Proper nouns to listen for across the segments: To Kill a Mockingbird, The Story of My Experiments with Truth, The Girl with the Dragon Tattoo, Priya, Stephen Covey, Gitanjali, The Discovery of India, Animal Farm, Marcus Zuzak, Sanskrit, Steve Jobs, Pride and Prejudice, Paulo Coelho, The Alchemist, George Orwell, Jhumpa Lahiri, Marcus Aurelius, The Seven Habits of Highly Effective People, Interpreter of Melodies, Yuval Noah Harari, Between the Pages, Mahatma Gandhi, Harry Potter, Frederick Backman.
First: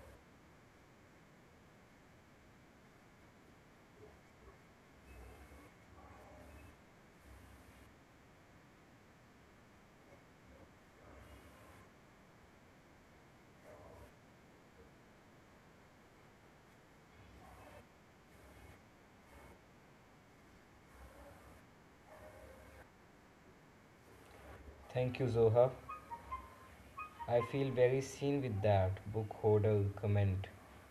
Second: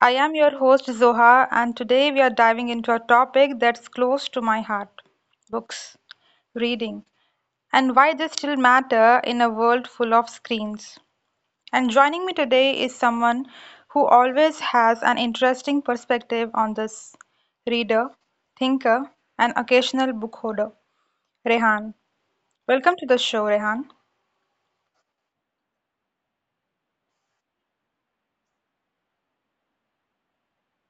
I am your host, Zoha, and today we are diving into a topic that's close to my heart: books, reading, and why they still matter in a world full of screens. And joining me today is someone who always has an interesting perspective on this: reader, thinker, and occasional book holder, Rehan. Welcome to the show, Rehan. Thank you, Zoha. I feel very seen with that book hodl comment,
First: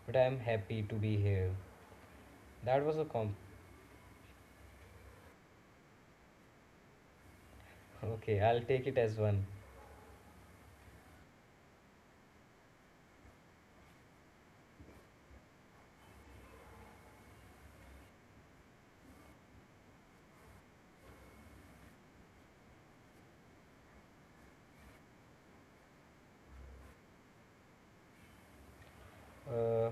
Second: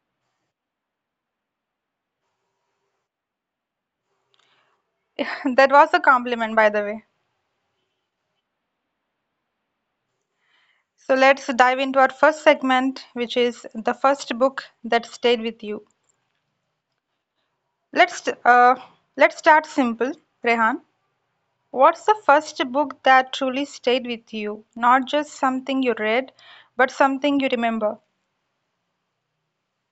but I am happy to be here. That was a comp. That was a compliment, by the way. Okay, I'll take it as one. So let's dive into our first segment, which is the first book that stayed with you. Let's uh, let's start simple, Rehan. What's the first book that truly stayed with you? Not just something you read, but something you remember. Uh,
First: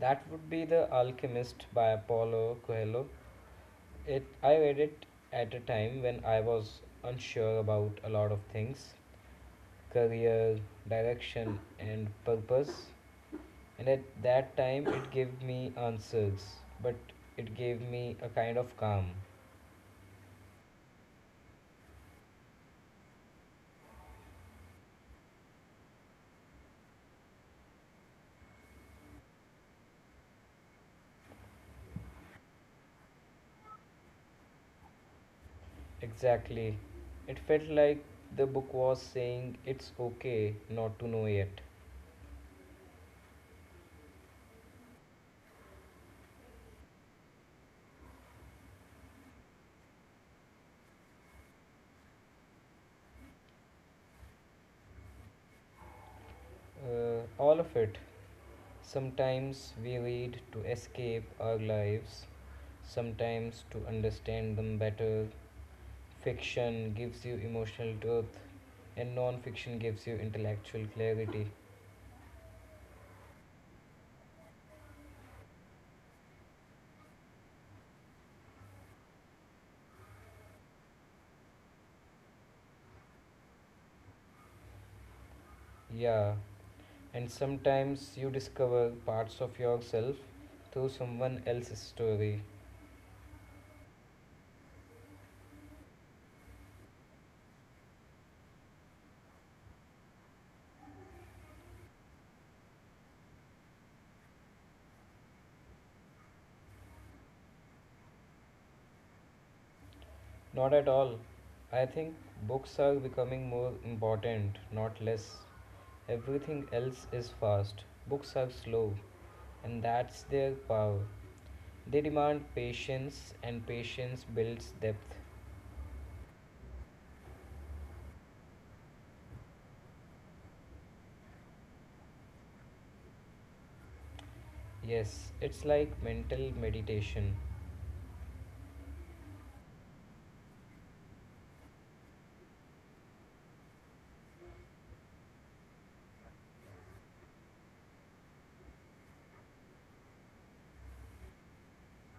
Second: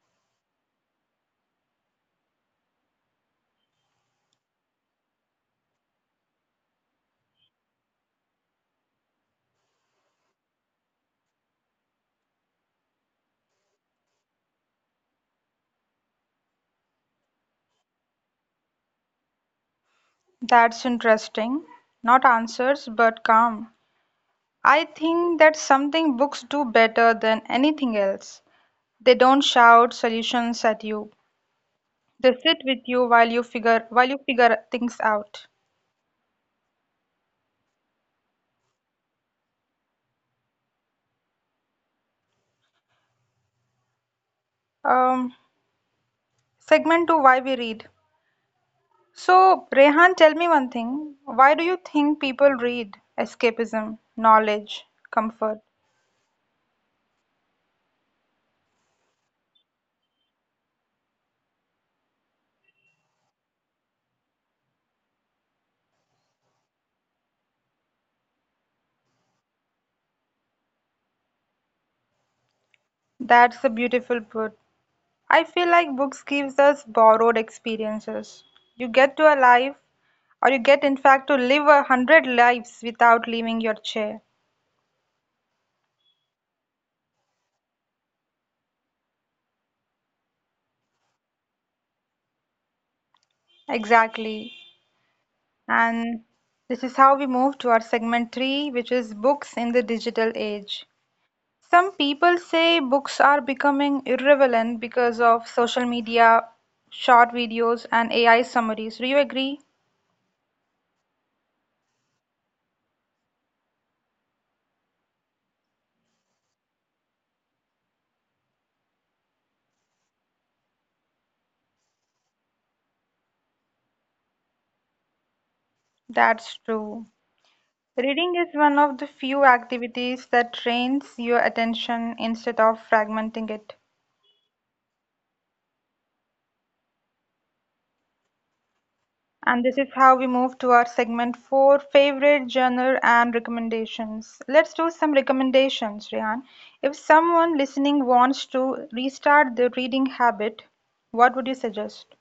that would be The Alchemist by Paulo Coelho. It I read it at a time when I was unsure about a lot of things, career, direction, and purpose. And at that time, it gave me answers, but it gave me a kind of calm. That's interesting. Not answers, but calm. I think that's something books do better than anything else. They don't shout solutions at you. They sit with you while you figure things out. Exactly. It felt like the book was saying it's okay not to know yet. Um, Segment two, why we read. So, Rehan, tell me one thing. Why do you think people read? Escapism, knowledge, comfort. All of it. Sometimes we read to escape our lives, sometimes to understand them better. Fiction gives you emotional truth, and non fiction gives you intellectual clarity. That's a beautiful put. I feel like books gives us borrowed experiences. You get to a life Or you get, in fact, to live a hundred lives without leaving your chair. Yeah, and sometimes you discover parts of yourself through someone else's story. Exactly. And this is how we move to our segment three, which is books in the digital age. Some people say books are becoming irrelevant because of social media, short videos, and AI summaries. Do you agree? Not at all. I think books are becoming more important, not less. Everything else is fast. Books are slow, and that's their power. They demand patience, and patience builds depth. That's true. Reading is one of the few activities that trains your attention instead of fragmenting it. Yes, it's like mental meditation. And this is how we move to our segment four, favorite genre and recommendations. Let's do some recommendations, Rehan. If someone listening wants to restart their reading habit, what would you suggest?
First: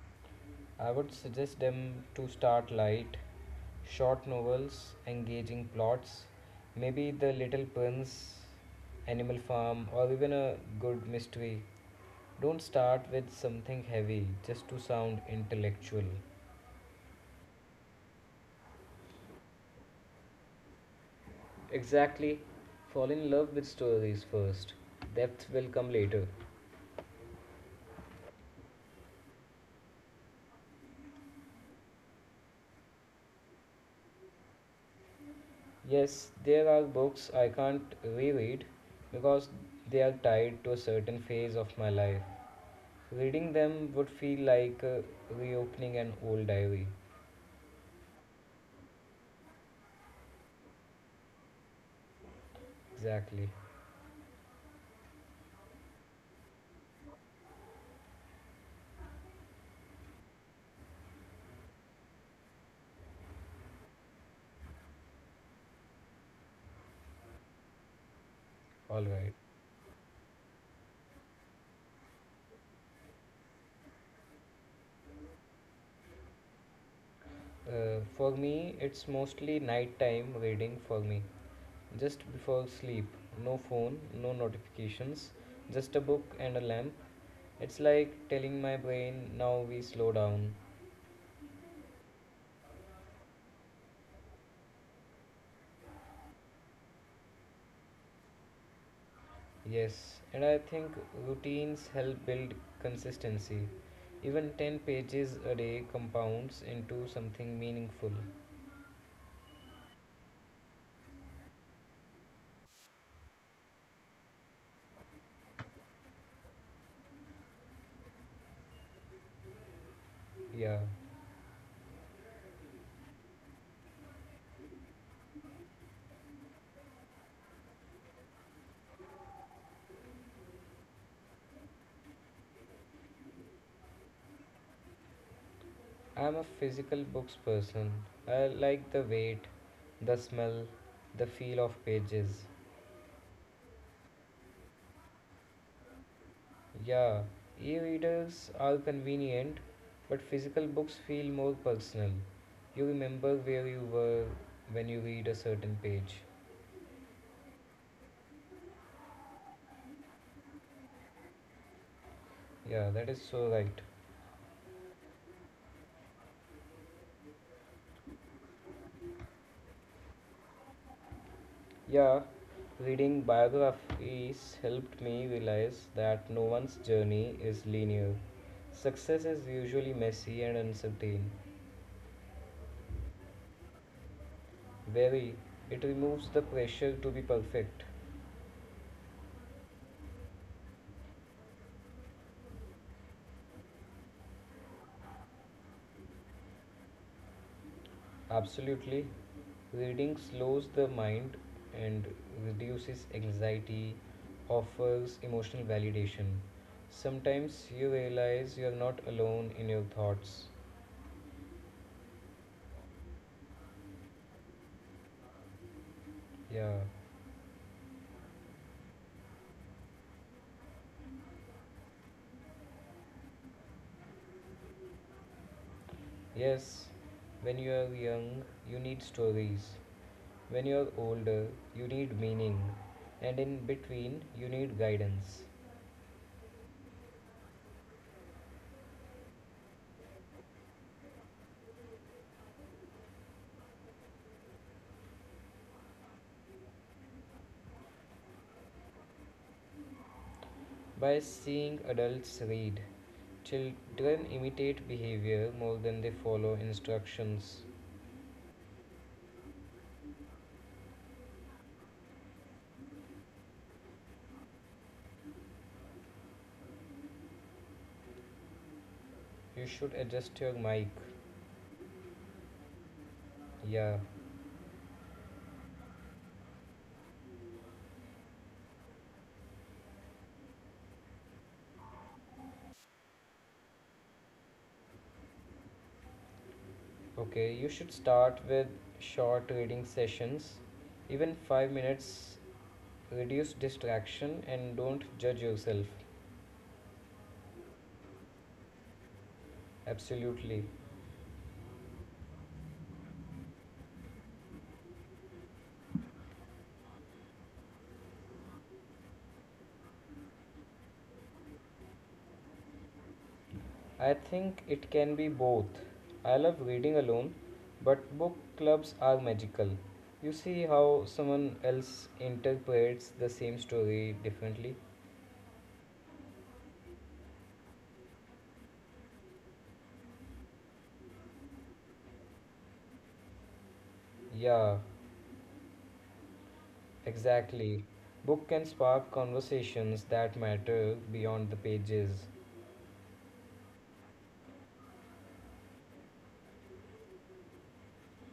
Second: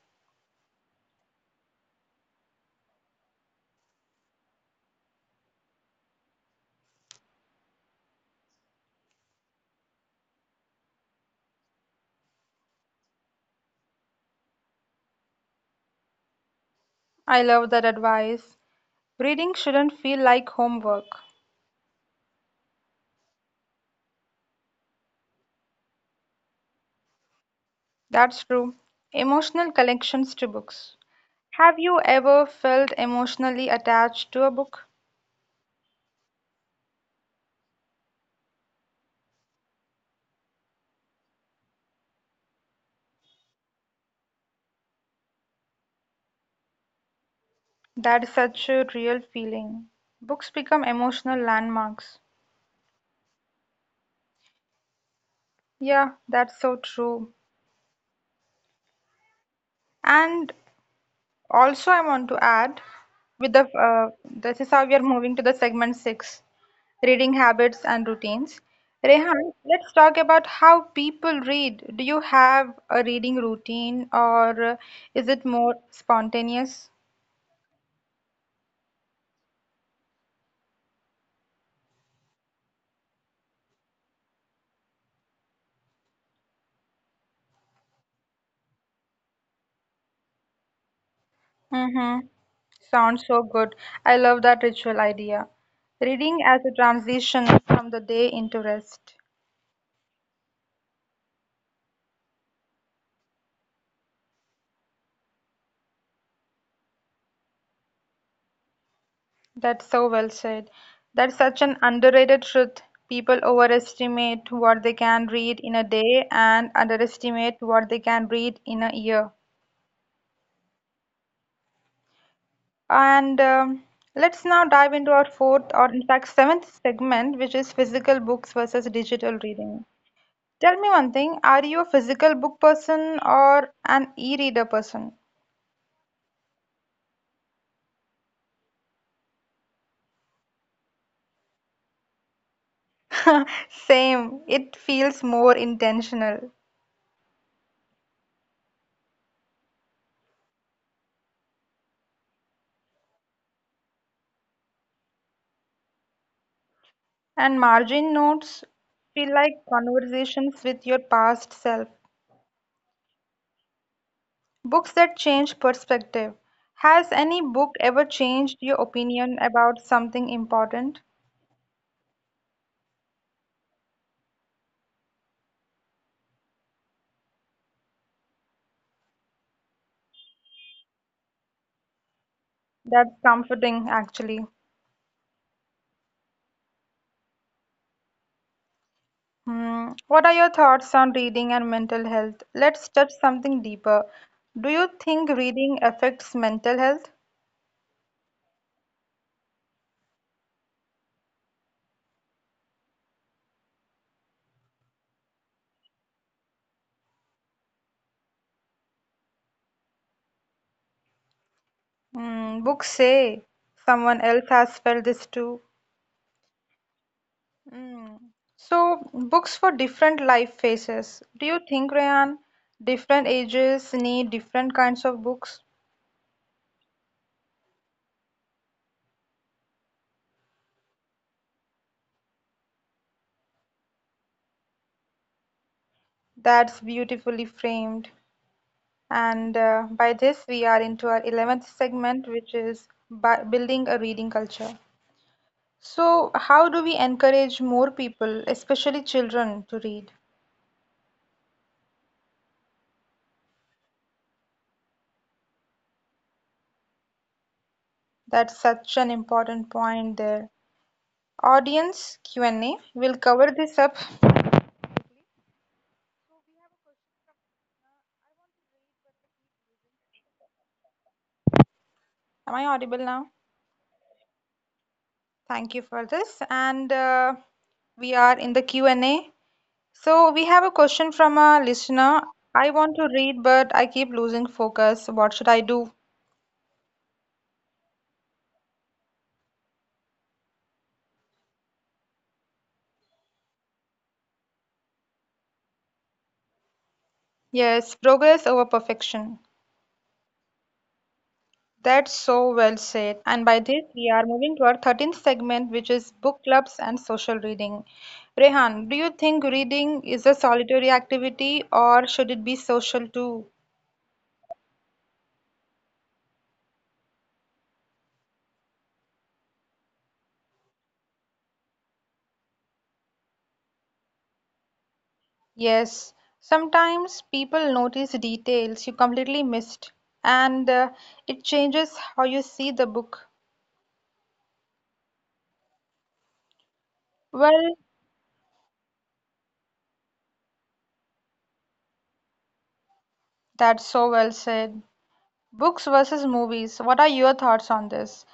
I would suggest them to start light, short novels, engaging plots, maybe The Little Prince, Animal Farm, or even a good mystery. Don't start with something heavy just to sound intellectual. I love that advice. Reading shouldn't feel like homework. Exactly. Fall in love with stories first. Depth will come later. That's true. Emotional connections to books. Have you ever felt emotionally attached to a book? Yes, there are books I can't reread because they are tied to a certain phase of my life. Reading them would feel like reopening an old diary. That's such a real feeling. Books become emotional landmarks. Exactly. Yeah, that's so true. And also, I want to add with the this is how we are moving to the segment six, reading habits and routines. Alright. Rehan, let's talk about how people read. Do you have a reading routine or is it more spontaneous? For me, it's mostly nighttime reading for me. Just before sleep, no phone, no notifications, just a book and a lamp. It's like telling my brain, now we slow down. Mm-hmm. Sounds so good. I love that ritual idea. Reading as a transition from the day into rest. Yes, and I think routines help build consistency. Even 10 pages a day compounds into something meaningful. That's so well said. That's such an underrated truth. People overestimate what they can read in a day and underestimate what they can read in a year. Yeah, And Let's now dive into our fourth, or in fact, seventh segment, which is physical books versus digital reading. Tell me one thing, are you a physical book person or an e-reader person? I'm a physical books person. I like the weight, the smell, the feel of pages. Same, it feels more intentional. Yeah, e readers are convenient, but physical books feel more personal. You remember where you were when you read a certain page. And margin notes feel like conversations with your past self. Yeah, that is so right. Books that change perspective. Has any book ever changed your opinion about something important? Yeah, reading biographies helped me realize that no one's journey is linear. Success is usually messy and uncertain. That's comforting, actually. Very, it removes the pressure to be perfect. Hmm. What are your thoughts on reading and mental health? Let's touch something deeper. Do you think reading affects mental health? Absolutely. Reading slows the mind and reduces anxiety, offers emotional validation. Sometimes you realize you're not alone in your thoughts. Hmm. Books say someone else has felt this too. Yeah. Mm. So, books for different life phases. Do you think, Rayan, different ages need different kinds of books? Yes, when you are young, you need stories. When you are older, you need meaning. And in between, you need guidance. That's beautifully framed. And By this, we are into our 11th segment, which is building a reading culture. So, how do we encourage more people, especially children, to read? By seeing adults read, children imitate behavior more than they follow instructions. That's such an important point there. Audience Q&A will cover this up. You should adjust your mic. Am I audible now? Yeah. Thank you for this. And We are in the Q&A. So we have a question from a listener. I want to read, but I keep losing focus. What should I do? Okay, you should start with short reading sessions. Even 5 minutes reduce distraction and don't judge yourself. Yes, progress over perfection. Absolutely. That's so well said. And by this, we are moving to our 13th segment, which is book clubs and social reading. Rehan, do you think reading is a solitary activity or should it be social too? I think it can be both. I love reading alone, but book clubs are magical. You see how someone else interprets the same story differently? Yes, sometimes people notice details you completely missed, and it changes how you see the book. Yeah, Well, exactly. Book can spark conversations that matter beyond the pages. that's so well said. Books versus movies. What are your thoughts on this?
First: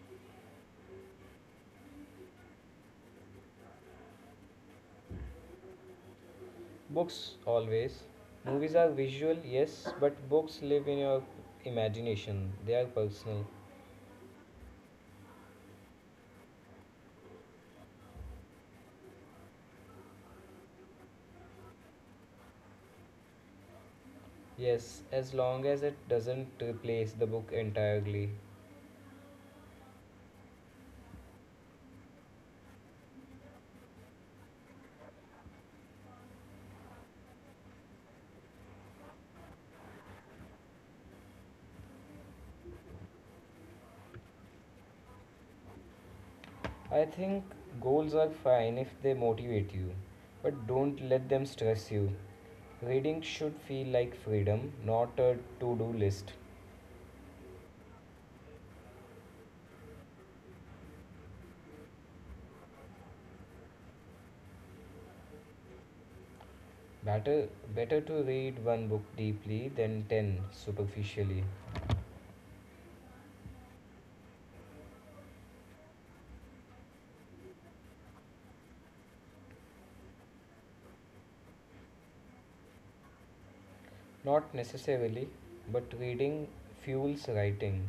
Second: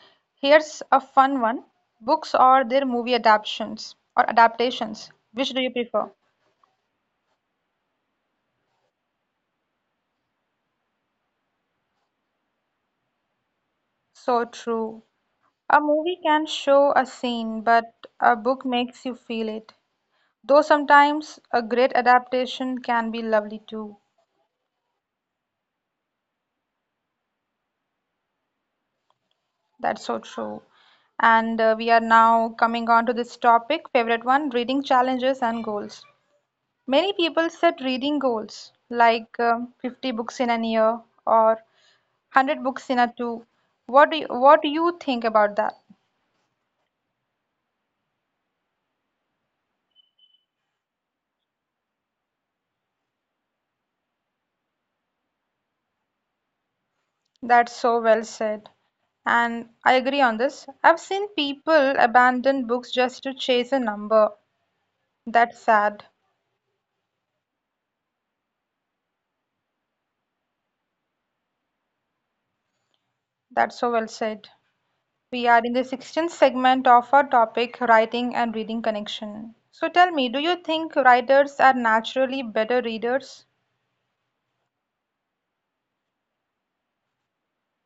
Here's a fun one. Books or their movie adaptations or adaptations. Which do you prefer? Books always. Movies are visual, yes, but books live in your imagination. They are personal. So true. A movie can show a scene, but a book makes you feel it. Though sometimes a great adaptation can be lovely too. Yes, as long as it doesn't replace the book entirely. That's so true. And We are now coming on to this topic, favorite one, reading challenges and goals. Many people set reading goals like 50 books in a year or 100 books in a two. What do you think about that? I think goals are fine if they motivate you, but don't let them stress you. Reading should feel like freedom, not a to-do list. That's so well said. And I agree on this. I've seen people abandon books just to chase a number. That's sad. Better to read one book deeply than 10 superficially. That's so well said. We are in the 16th segment of our topic writing and reading connection. So tell me, do you think writers are naturally better readers? Not necessarily, but reading fuels writing.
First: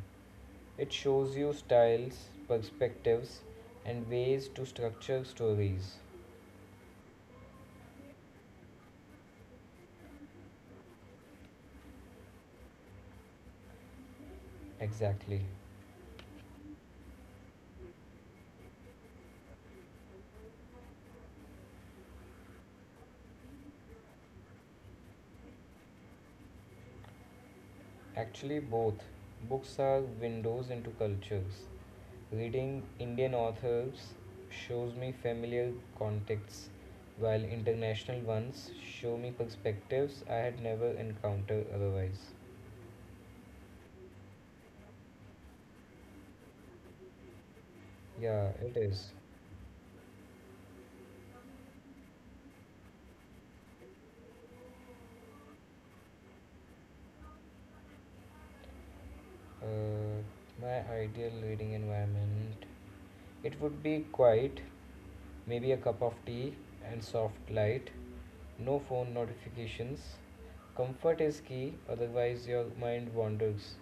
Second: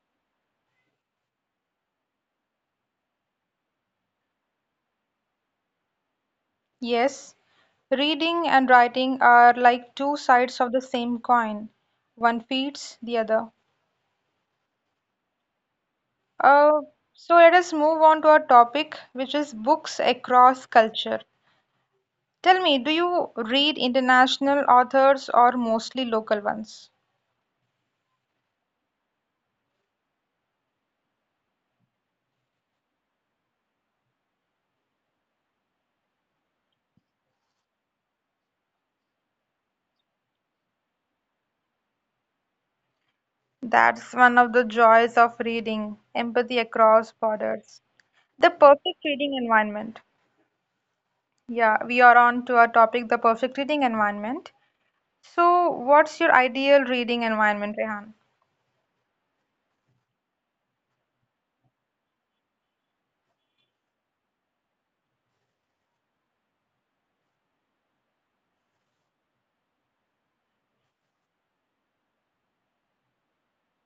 It shows you styles, perspectives, and ways to structure stories. Yes. Reading and writing are like two sides of the same coin. One feeds the other. Exactly. Uh, so let us move on to our topic, which is books across culture. Tell me, do you read international authors or mostly local ones? Actually, both. Books are windows into cultures. Reading Indian authors shows me familiar contexts, while international ones show me perspectives I had never encountered otherwise. That's one of the joys of reading, empathy across borders. The Yeah, it perfect is. reading environment. Yeah, we are on to our topic, the perfect reading environment. So, what's your ideal reading environment, Rehan? Uh, my ideal reading environment. It would be quiet, maybe a cup of tea and soft light, no phone notifications. Comfort is key, otherwise, your mind wanders.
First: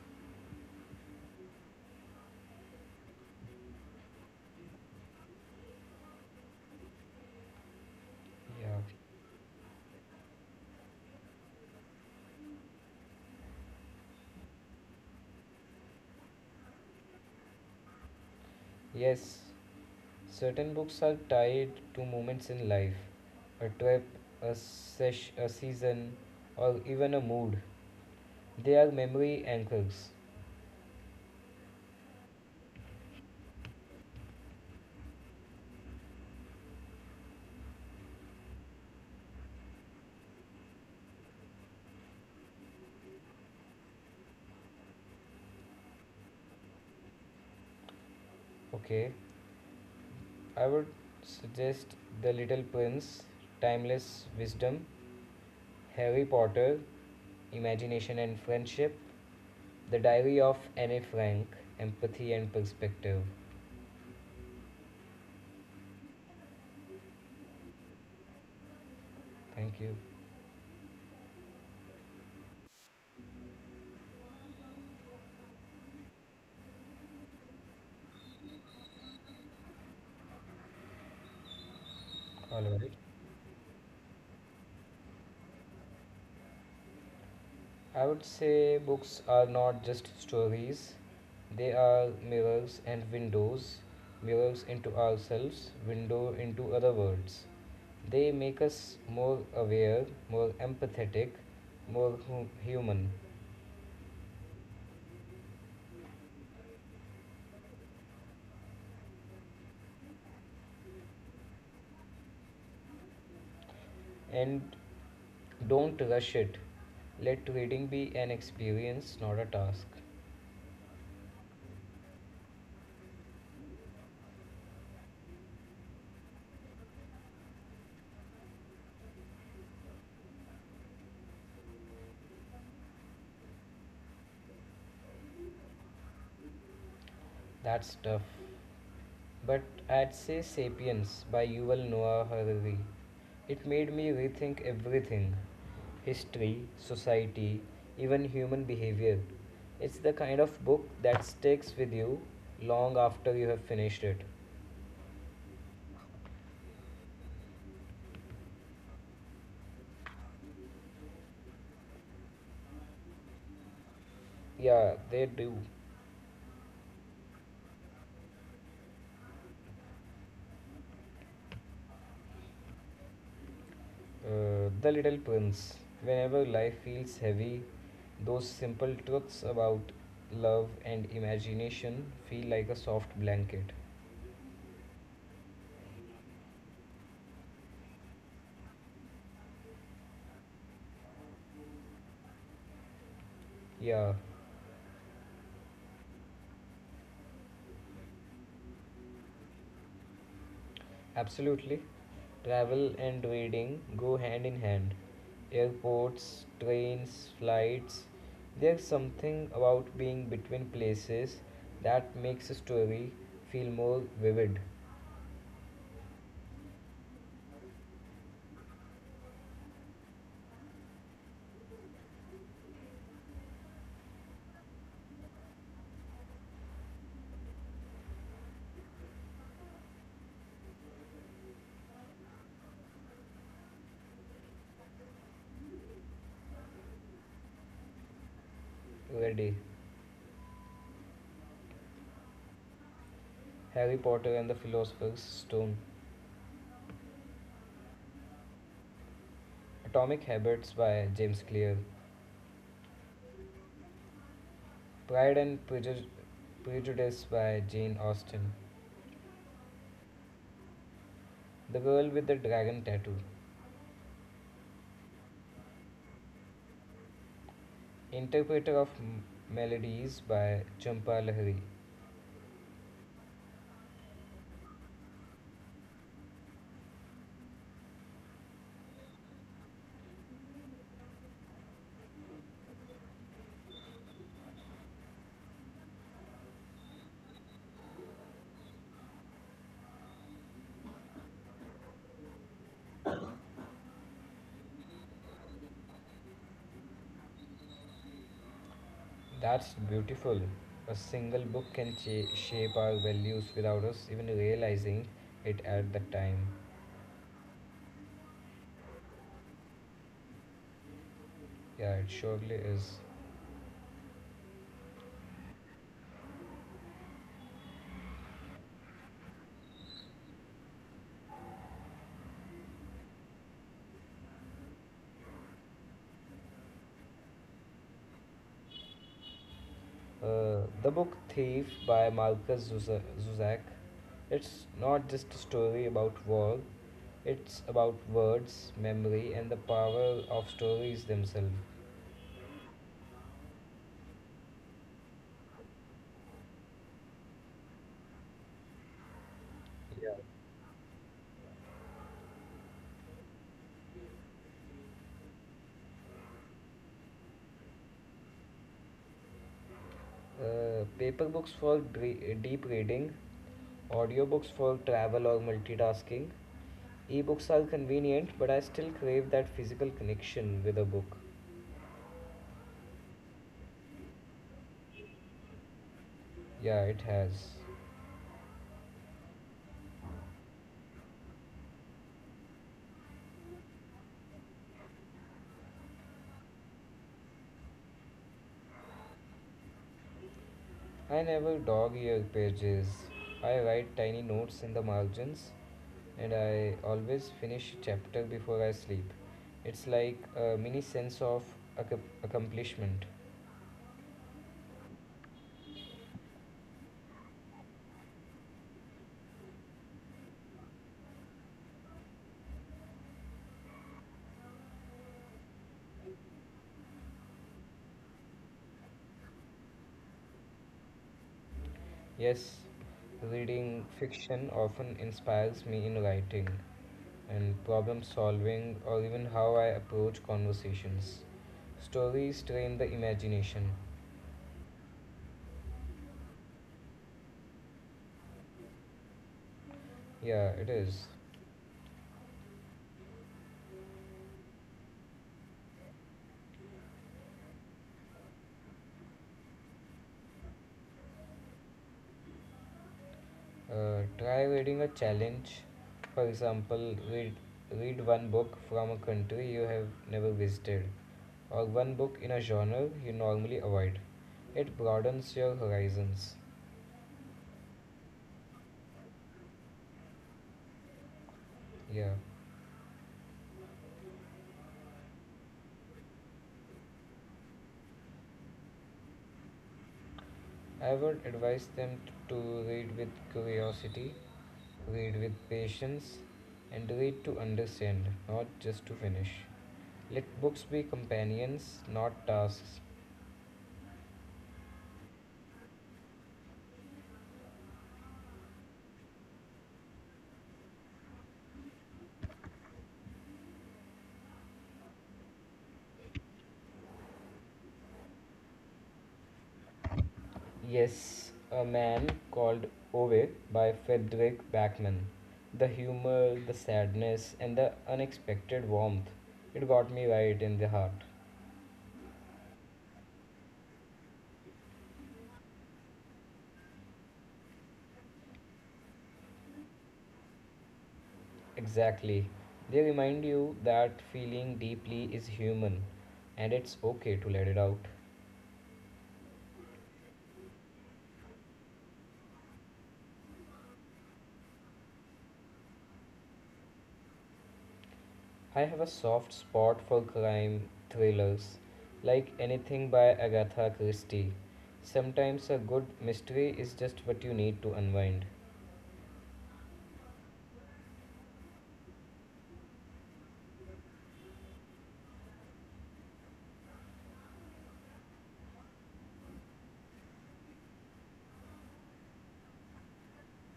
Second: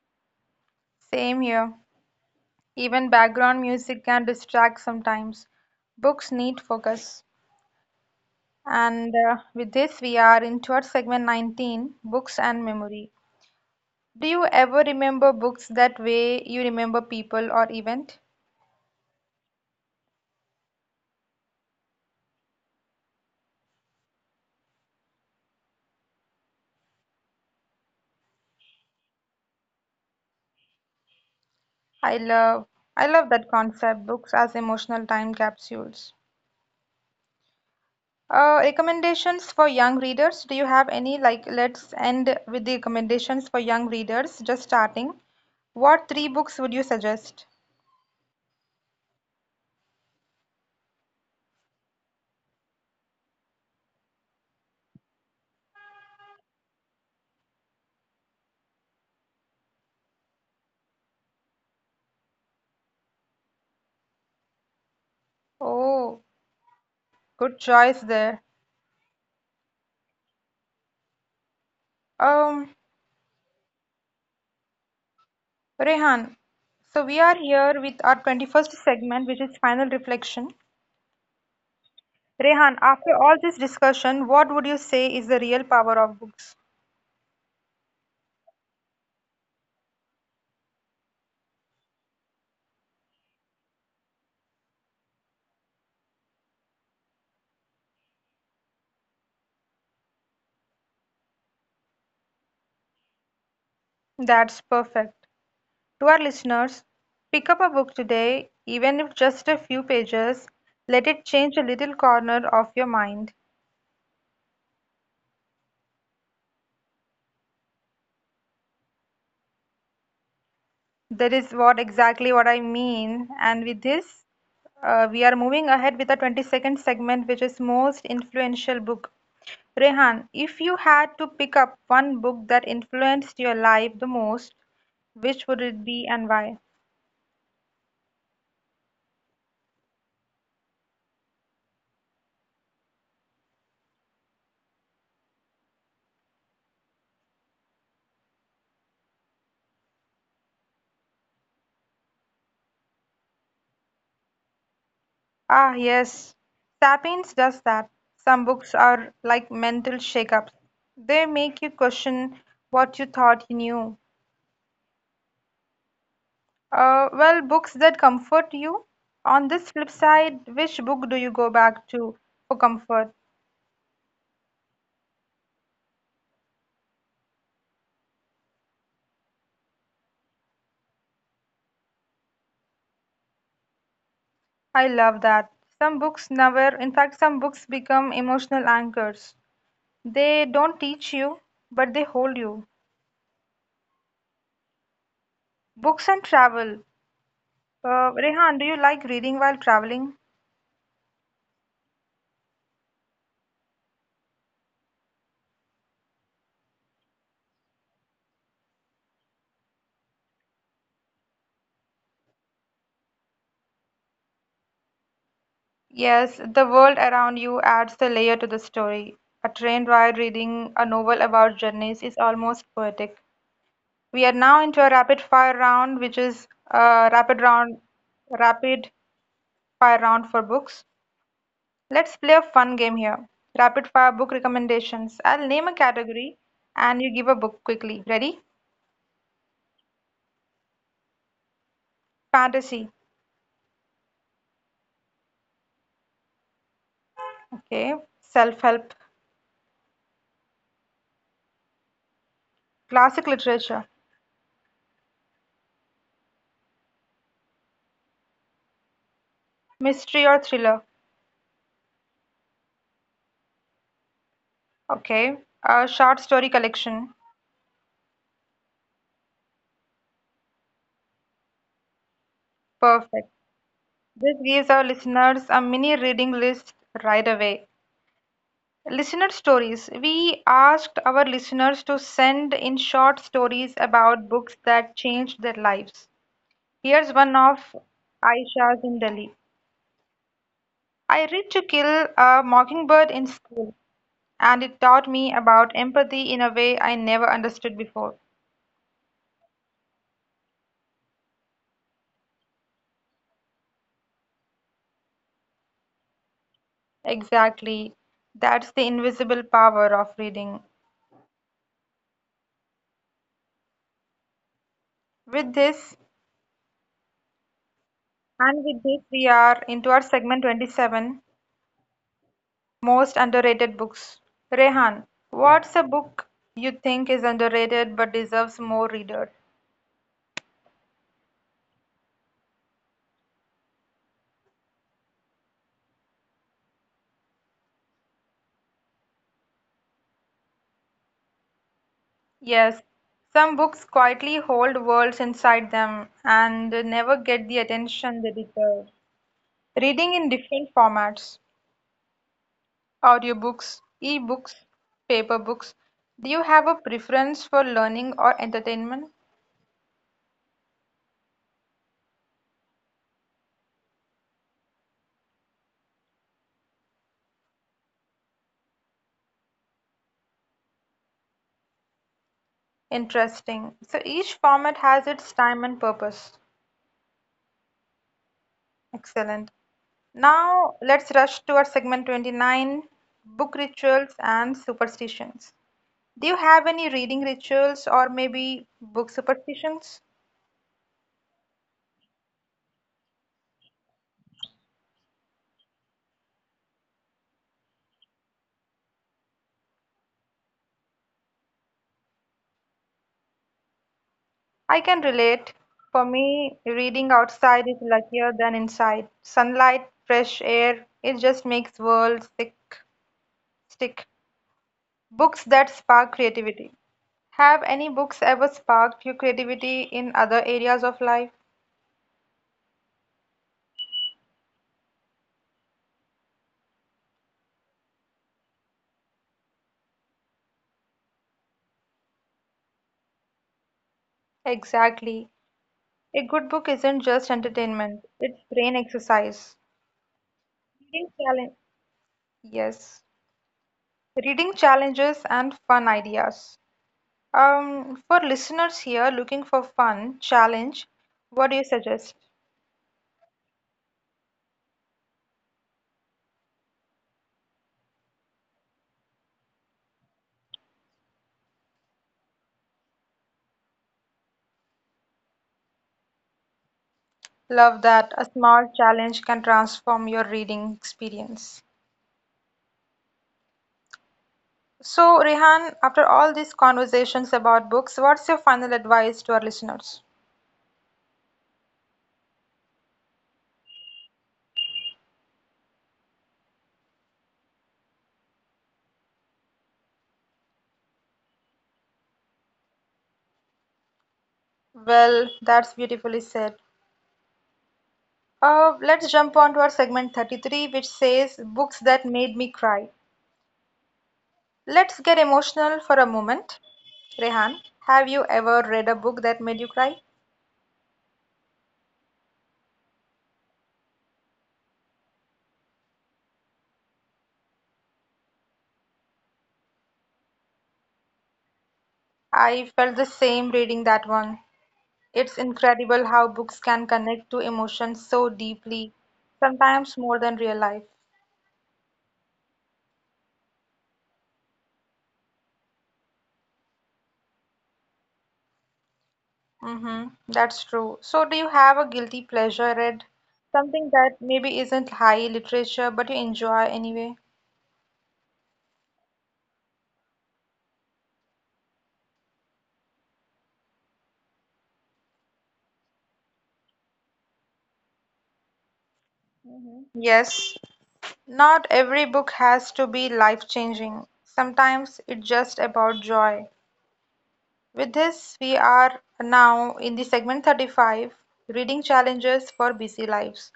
Same here. Even background music can distract sometimes. Books need focus. Yeah. And With this, we are into our segment 19, books and memory. Do you ever remember books that way you remember people or event? Yes, certain books are tied to moments in life a trip, a season, or even a mood. They are memory anchors. I love I love that concept, books as emotional time capsules. Recommendations for young readers. Do you have any? Like, let's end with the recommendations for young readers just starting. What three books would you suggest? Okay. I would suggest The Little Prince, Timeless Wisdom, Harry Potter, Imagination and Friendship, The Diary of Anne Frank, Empathy and Perspective. Oh, good choice there. Thank you. Um, Rehan, so we are here with our 21st segment, which is final reflection. All Rehan, right. after all this discussion, what would you say is the real power of books? I would say books are not just stories, they are mirrors and windows, mirrors into ourselves, window into other worlds. They make us more aware, more empathetic, more human. That's perfect. To our listeners, pick up a book today, even if just a few pages. Let it change a little corner of your mind. And don't rush it. Let reading be an experience, not a task. That is what exactly what I mean. And with this, we are moving ahead with the 22nd segment, which is most influential book. Rehan, if you had to pick up one book that influenced your life the most, which would it be and why? That's tough. But I'd say Sapiens by Yuval Noah Harari. It made me rethink everything history, society, even human behavior. It's the kind of book that sticks with you long after you have finished it. Ah, yes. Sapiens does that. Some books are like mental shakeups. They make you question what you thought you knew. Yeah, they do. Well, books that comfort you. On this flip side, which book do you go back to for comfort? The little prince. Whenever life feels heavy, those simple truths about love and imagination feel like a soft blanket. I love that. Some books never, in fact, some books become emotional anchors. They don't teach you, but they hold you. Yeah, Books and travel. Rehan, do you like reading while traveling? absolutely. Travel and reading go hand in hand. Airports, trains, flights. There's something about being between places that makes a story feel more vivid. Yes, the world around you adds the layer to the story. A train ride reading a novel about journeys is almost poetic. We are now into a rapid fire round, which is a rapid round, rapid fire round for books. Let's play a fun game here. Rapid fire book recommendations. I'll name a category and you give a book quickly. Ready? Ready. Fantasy. Harry Potter and the Philosopher's Stone. Okay. Self-help. Atomic Habits by James Clear, Classic literature. Pride and Prejudice by Jane Austen, Mystery or thriller. The Girl with the Dragon Tattoo, Okay. A short story collection. Interpreter of Melodies by Jhumpa Lahiri. Perfect. This gives our listeners a mini reading list right away. Listener stories. We asked our listeners to send in short stories about books that changed their lives. Here's one of Aisha's in Delhi. I read To Kill a Mockingbird in school, and it taught me about empathy in a way I never understood before. That's beautiful. A single book can shape our values without us even realizing it at the time. Exactly. That's the invisible power of reading. Yeah, it surely is. With this, with this, we are into our segment 27, most underrated books. Rehan, what's a book you think is underrated but deserves more readers? The book Thief by Marcus Zuzak. It's not just a story about war, it's about words, memory, and the power of stories themselves. Yes, some books quietly hold worlds inside them and never get the attention they deserve. Reading Yeah. in different formats, audiobooks, e-books, paper books. Do you have a preference for learning or entertainment? Paper books for deep reading, audiobooks for travel or multitasking. Ebooks are convenient, but I still crave that physical connection with a book. Interesting. So each format has its time and purpose. Yeah, it has. Excellent. Now, let's rush to our segment 29, book rituals and superstitions. Do you have any reading rituals or maybe book superstitions? I never dog ear pages. I write tiny notes in the margins and I always finish a chapter before I sleep. It's like a mini sense of accomplishment. I can relate. For me, reading outside is luckier than inside. Sunlight, fresh air, it just makes world sick stick. Books that spark creativity. Have any books ever sparked your creativity in other areas of life? Yes, reading fiction often inspires me in writing and problem solving or even how I approach conversations. Stories train the imagination. Exactly. A good book isn't just entertainment, it's brain exercise. Yeah, it is. Reading challenge. Yes, reading challenges and fun ideas. For listeners here looking for fun challenge, what do you suggest? Try reading a challenge. For example, read one book from a country you have never visited, or one book in a genre you normally avoid. It broadens your horizons. Love that, a small challenge can transform your reading experience. Yeah, So, Rehan, after all these conversations about books, what's your final advice to our listeners? I would advise them to read with curiosity, read with patience, and read to understand, not just to finish. Let books be companions, not tasks. Well, that's beautifully said. Let's jump on to our segment 33, which says books that made me cry. Let's get emotional for a moment. Rehan, have you ever read a book that made you cry? Yes, A Man Called Ove by Frederick Backman. The humor, the sadness, and the unexpected warmth. It got me right in the heart. I felt the same reading that one. It's incredible how books can connect to emotions so deeply, sometimes more than real life. Exactly. They remind you that feeling deeply is human and it's okay to let it out. Mm-hmm, that's true. So, do you have a guilty pleasure read? Something that maybe isn't high literature, but you enjoy anyway? I have a soft spot for crime thrillers, like anything by Agatha Christie. Sometimes a good mystery is just what you need to unwind. Yes, not every book has to be life-changing. Sometimes it's just about joy. With this, we are now in the segment 35, Reading Challenges for Busy Lives.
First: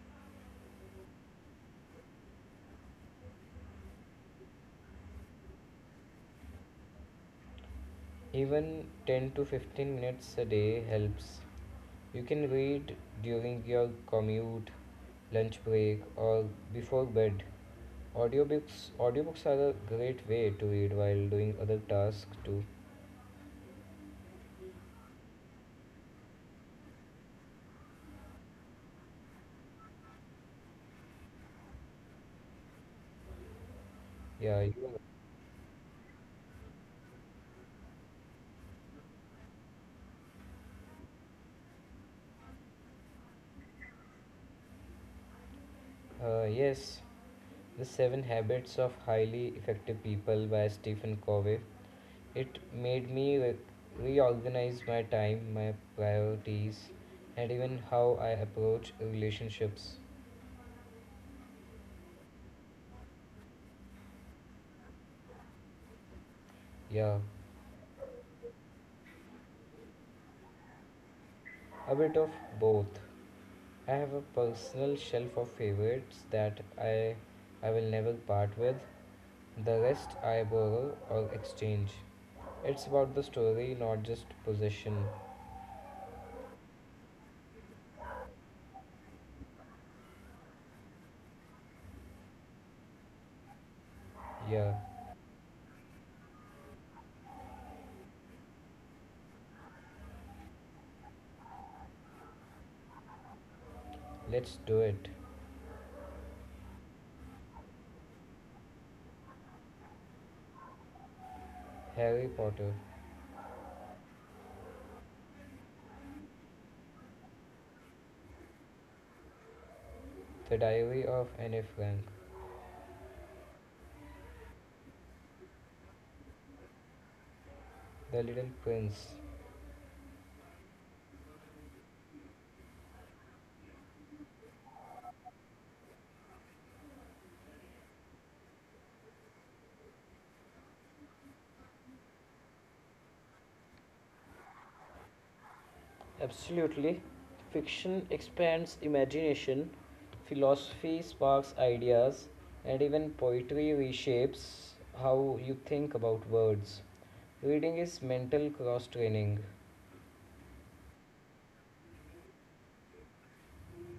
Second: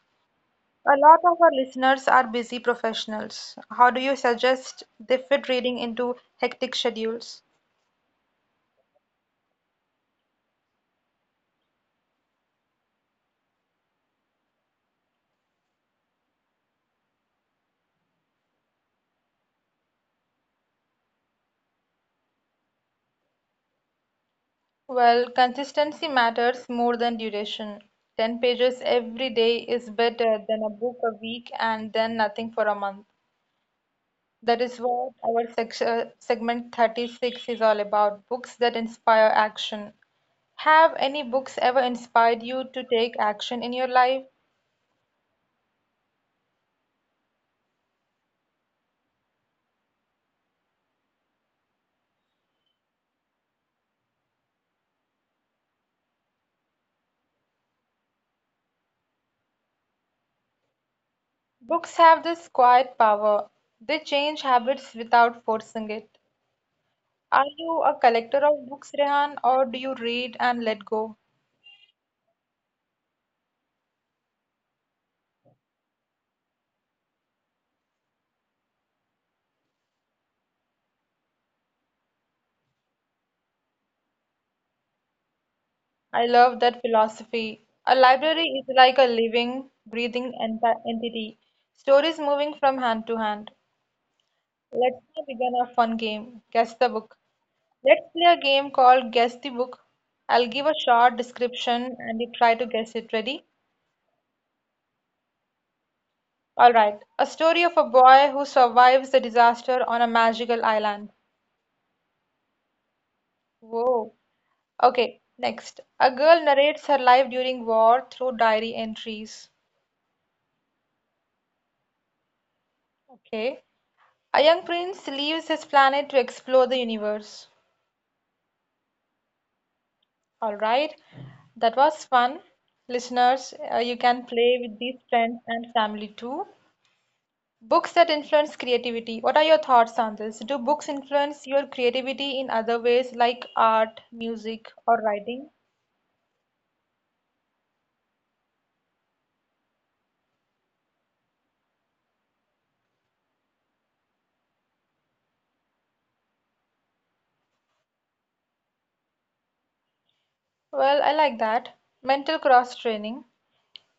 A lot of our listeners are busy professionals. How do you suggest they fit reading into hectic schedules? Even 10 to 15 minutes a day helps. You can read during your commute, lunch break, or before bed. Audiobooks are a great way to read while doing other tasks too. Well, consistency matters more than duration. 10 pages every day is better than a book a week and then nothing for a month. That Yeah, you is what our section, segment 36 is all about, books that inspire action. Have any books ever inspired you to take action in your life? Yes. The Seven Habits of Highly Effective People by Stephen Covey. It made me reorganize my time, my priorities, and even how I approach relationships. Books have this quiet power. They change habits without forcing it. Yeah, Are you a collector of books, Rehan, or do you read and let go? a bit of both. I have a personal shelf of favorites that I will never part with. The rest I borrow or exchange. It's about the story, not just possession. I love that philosophy. A library is like a living, breathing entity. Stories moving from hand to hand. Yeah, Let's now begin a fun game, Guess the Book. Let's play a game called Guess the Book. I'll give a short description and you try to guess it. Ready? let's do it. All right. A story of a boy who survives the disaster on a magical island. Harry Potter. Whoa. Okay, next. A girl narrates her life during war through diary entries. The Diary of Anne Frank. Okay. A young prince leaves his planet to explore the universe. The Little Prince. All right. That was fun. Listeners, you can play with these friends and family too. Books that influence creativity. What are your thoughts on this? Do books influence your creativity in other ways like art, music, or writing? Absolutely. Fiction expands imagination, philosophy sparks ideas, and even poetry reshapes how you think about words. Reading is mental cross training. Well, I like that. Mental cross-training.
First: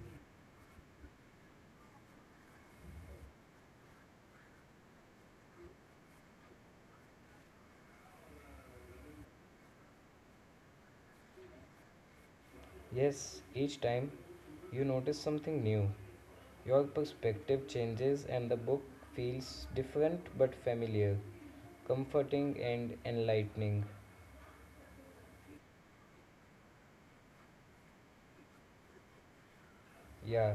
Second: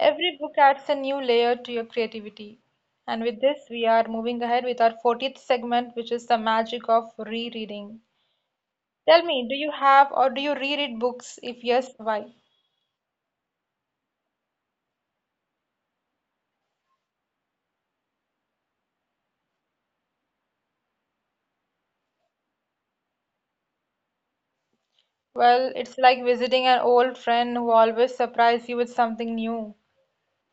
Every book adds a new layer to your creativity. And with this, we are moving ahead with our 40th segment, which is the magic of rereading. Tell me, do you have or do you reread books? If yes, why? Yes, each time you notice something new, your perspective changes, and the book feels different but familiar, comforting, and enlightening. Well, it's like visiting an old friend who always surprises you with something new. Yeah,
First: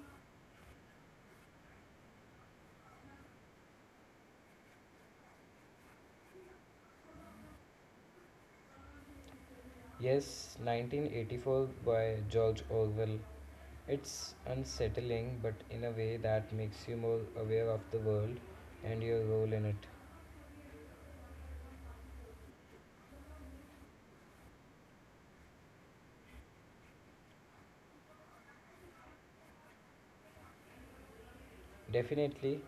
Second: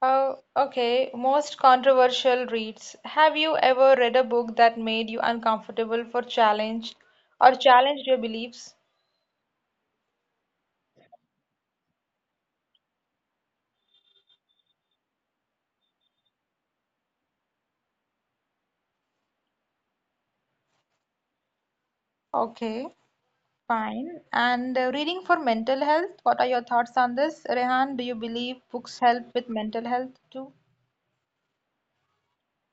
Oh, okay. Most controversial reads. Have you ever read a book that made you uncomfortable for challenge or challenged your beliefs? yes, 1984 by George Orwell. It's unsettling, but in a way that makes you more aware of the world and your role in it. Okay. Fine. And reading for mental health, what are your thoughts on this? Rehan, do you believe books help with mental health too? Definitely,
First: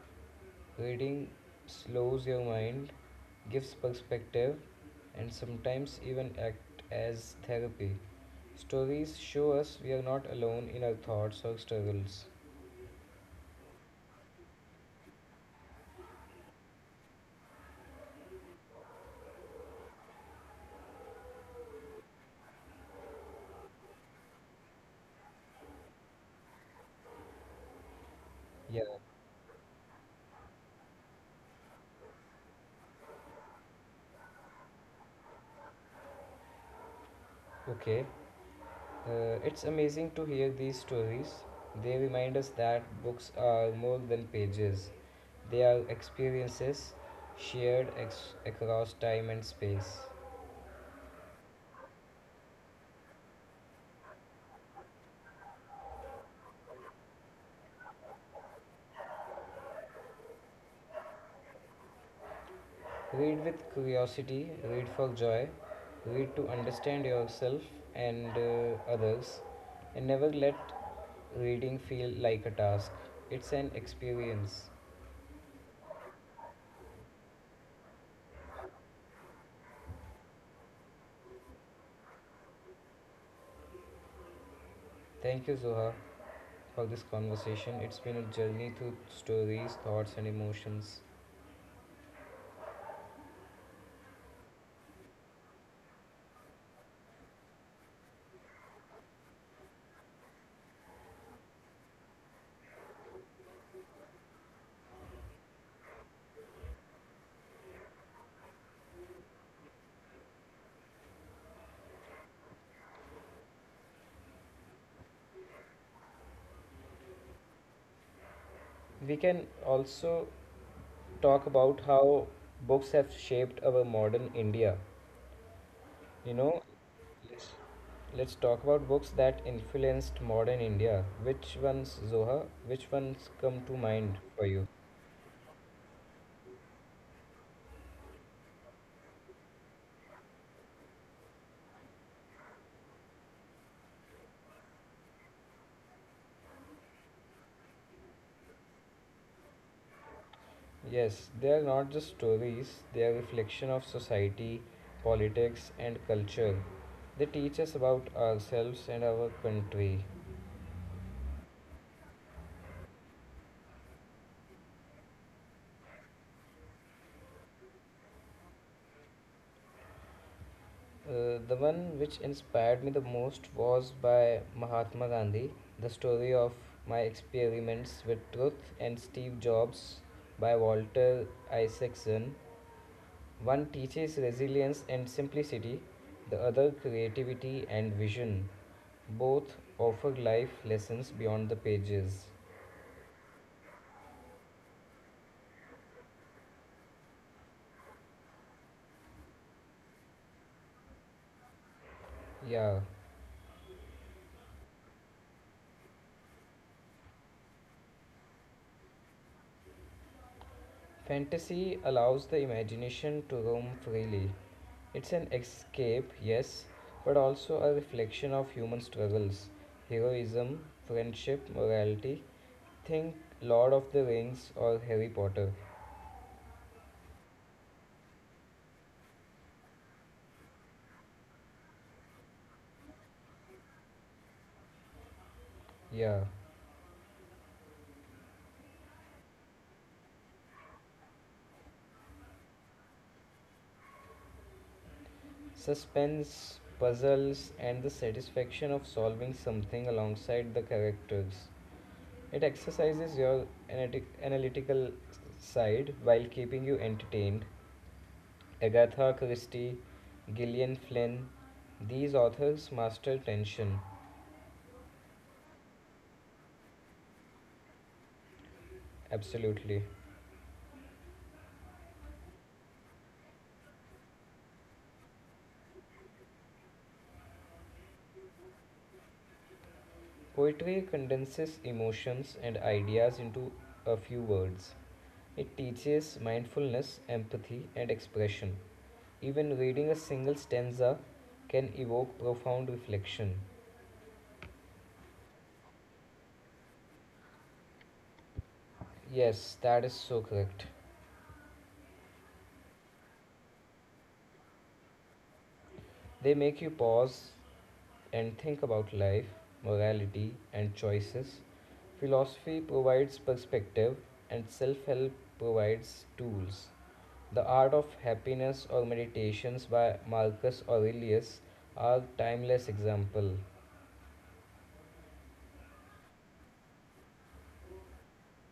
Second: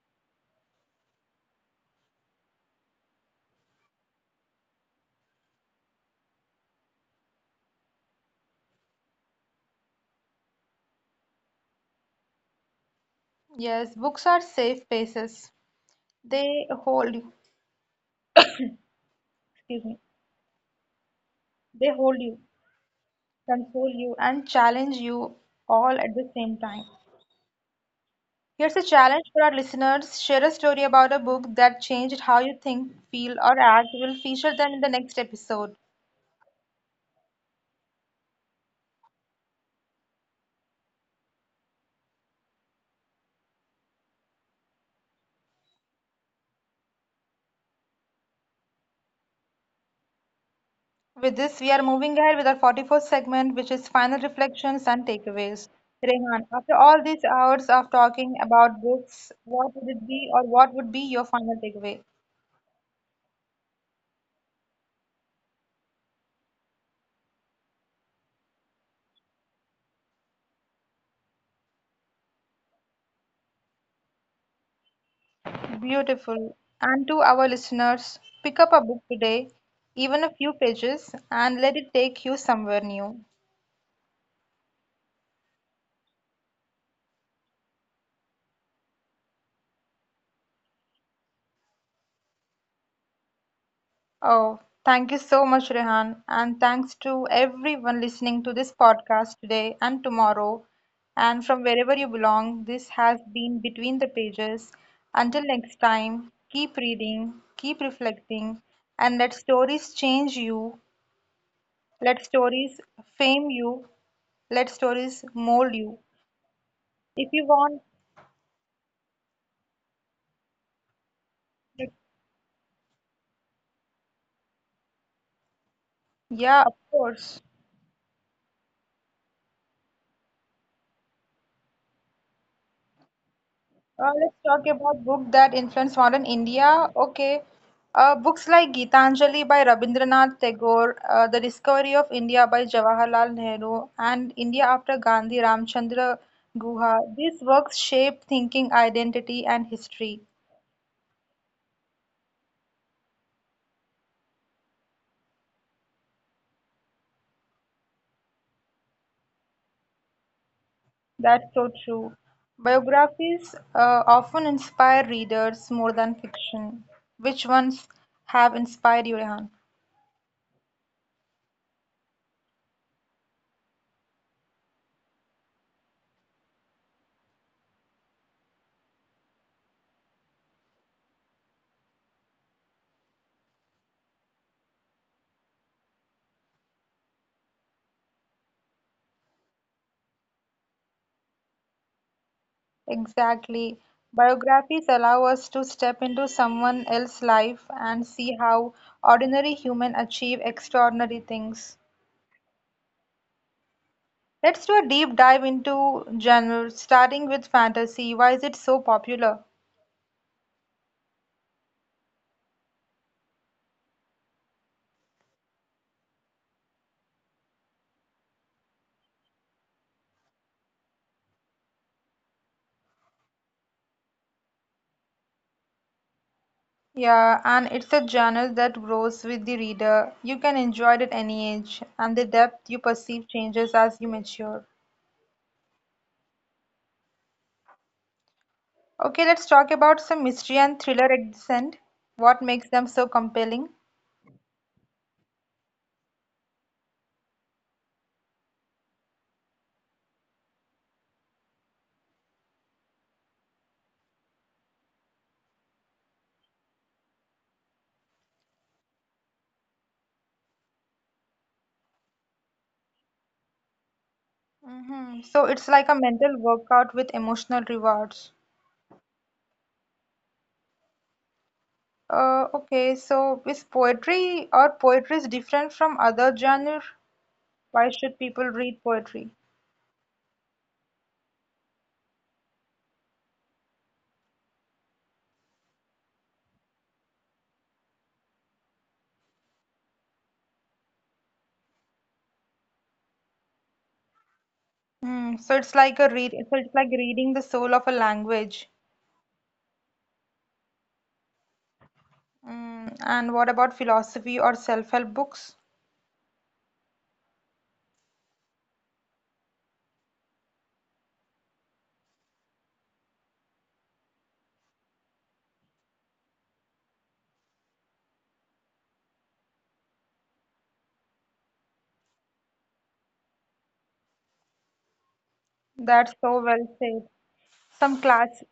reading slows your mind, gives perspective, and sometimes even act as therapy. Stories show us we are not alone in our thoughts or struggles. Yes, books are safe spaces. They hold you, excuse me, they hold you, console you, and challenge you all at the same time. Here's a Yeah, challenge for our listeners. Share a story about a book that changed how you think, feel, or act. We'll feature them in the next episode. okay. It's amazing to hear these stories. They remind us that books are more than pages, they are experiences shared across time and space. With this, we are moving ahead with our 44th segment, which is final reflections and takeaways. Rehan, after all these hours of talking about books, what would it be or what would be your final takeaway? Read with curiosity, read for joy, read to understand yourself and others, and never let reading feel like a task. It's an experience. Beautiful. And to our listeners, pick up a book today, even a few pages, and let it take you somewhere new. Thank you. Zoha, for this conversation. It's been a journey through stories, thoughts, and emotions. Oh, thank you so much, Rehan. And thanks to everyone listening to this podcast today and tomorrow. And from wherever you belong, this has been Between the Pages. Until next time, keep reading, keep reflecting, and let stories change you, let stories fame you, let stories mold you. If you want, We can also talk about how books have shaped our modern India. You know, yeah, of course. let's, let's talk about books that influenced modern India. Which ones, Zoha? Which ones come to mind Let's for you? talk about book that influenced modern India. Okay. Books like Gitanjali by Rabindranath Tagore, The Discovery of India by Jawaharlal Nehru, and India After Gandhi, Ramchandra Guha. These works shape thinking, identity, and history. Yes, they are not just stories, they are reflection of society, politics, and culture. They teach us about ourselves and our country. That's so true. Biographies often inspire readers more than fiction. Which ones have inspired you, Rehan? The one which inspired me the most was by Mahatma Gandhi, The Story of My Experiments with Truth, and Steve Jobs by Walter Isaacson. One teaches resilience and simplicity, the other creativity and vision. Both offer life lessons beyond the pages. Exactly. Biographies allow us to step into someone else's life and see how ordinary humans achieve extraordinary things. Yeah, Let's do a deep dive into genres, starting with fantasy. Why is it so popular? fantasy allows the imagination to roam freely, It's an escape, yes, but also a reflection of human struggles, heroism, friendship, morality. Think Lord of the Rings or Harry Potter. Yeah, and it's a genre that grows with the reader. You can enjoy it at any age, and the depth you perceive changes as you mature. Yeah, Okay, let's talk about some mystery and thriller at the end. What makes them so compelling? suspense, puzzles, and the satisfaction of solving something alongside the characters. It exercises your analytic- analytical side while keeping you entertained. Agatha Christie, Gillian Flynn, these authors master tension. Hmm. So it's like a mental workout with emotional rewards. Absolutely. Okay, so is poetry or poetry is different from other genre? Why should people read poetry? Poetry condenses emotions and ideas into a few words. It teaches mindfulness, empathy, and expression. Even reading a single stanza can evoke profound reflection. Mm, so it's like reading the soul of a language. Yes, that is so correct. Mm, and what about philosophy or self-help books? They make you pause and think about life, morality, and choices. Philosophy provides perspective, and self help provides tools. The Art of Happiness or Meditations by Marcus Aurelius are timeless example. That's so well said. Some class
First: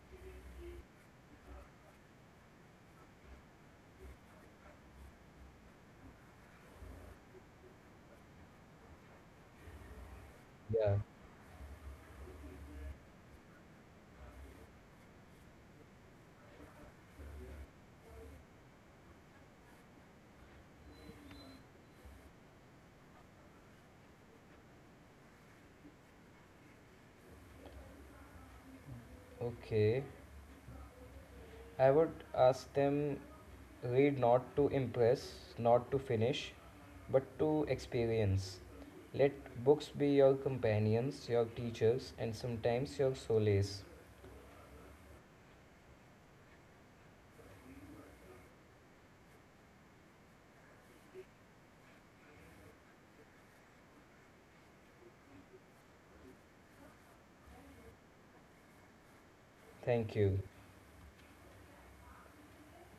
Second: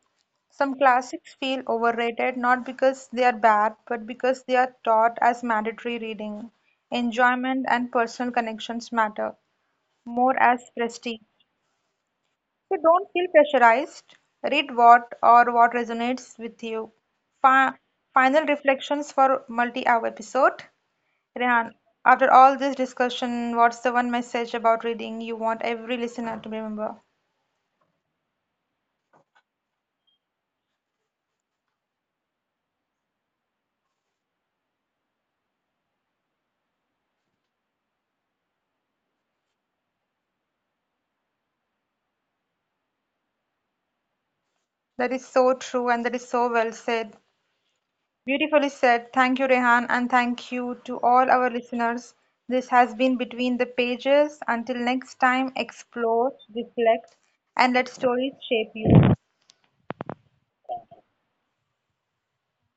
some classics feel overrated not because they are bad, but because they are taught as mandatory reading. Enjoyment and personal connections matter more as Yeah. prestige. So don't feel pressurized. Read what resonates with you. Fi- Final reflections for multi-hour episode. Rehan, after all this discussion, what's the one message about reading you want every listener to remember? Okay. I would ask them read not to impress, not to finish, but to experience. Let books be your companions, your teachers, and sometimes your solace. That is so true and that is so well said. Beautifully said. Thank you, Rehan, and thank you to all our listeners. This has been Between the Pages. Until next time, explore, reflect, and let stories shape you. Thank you.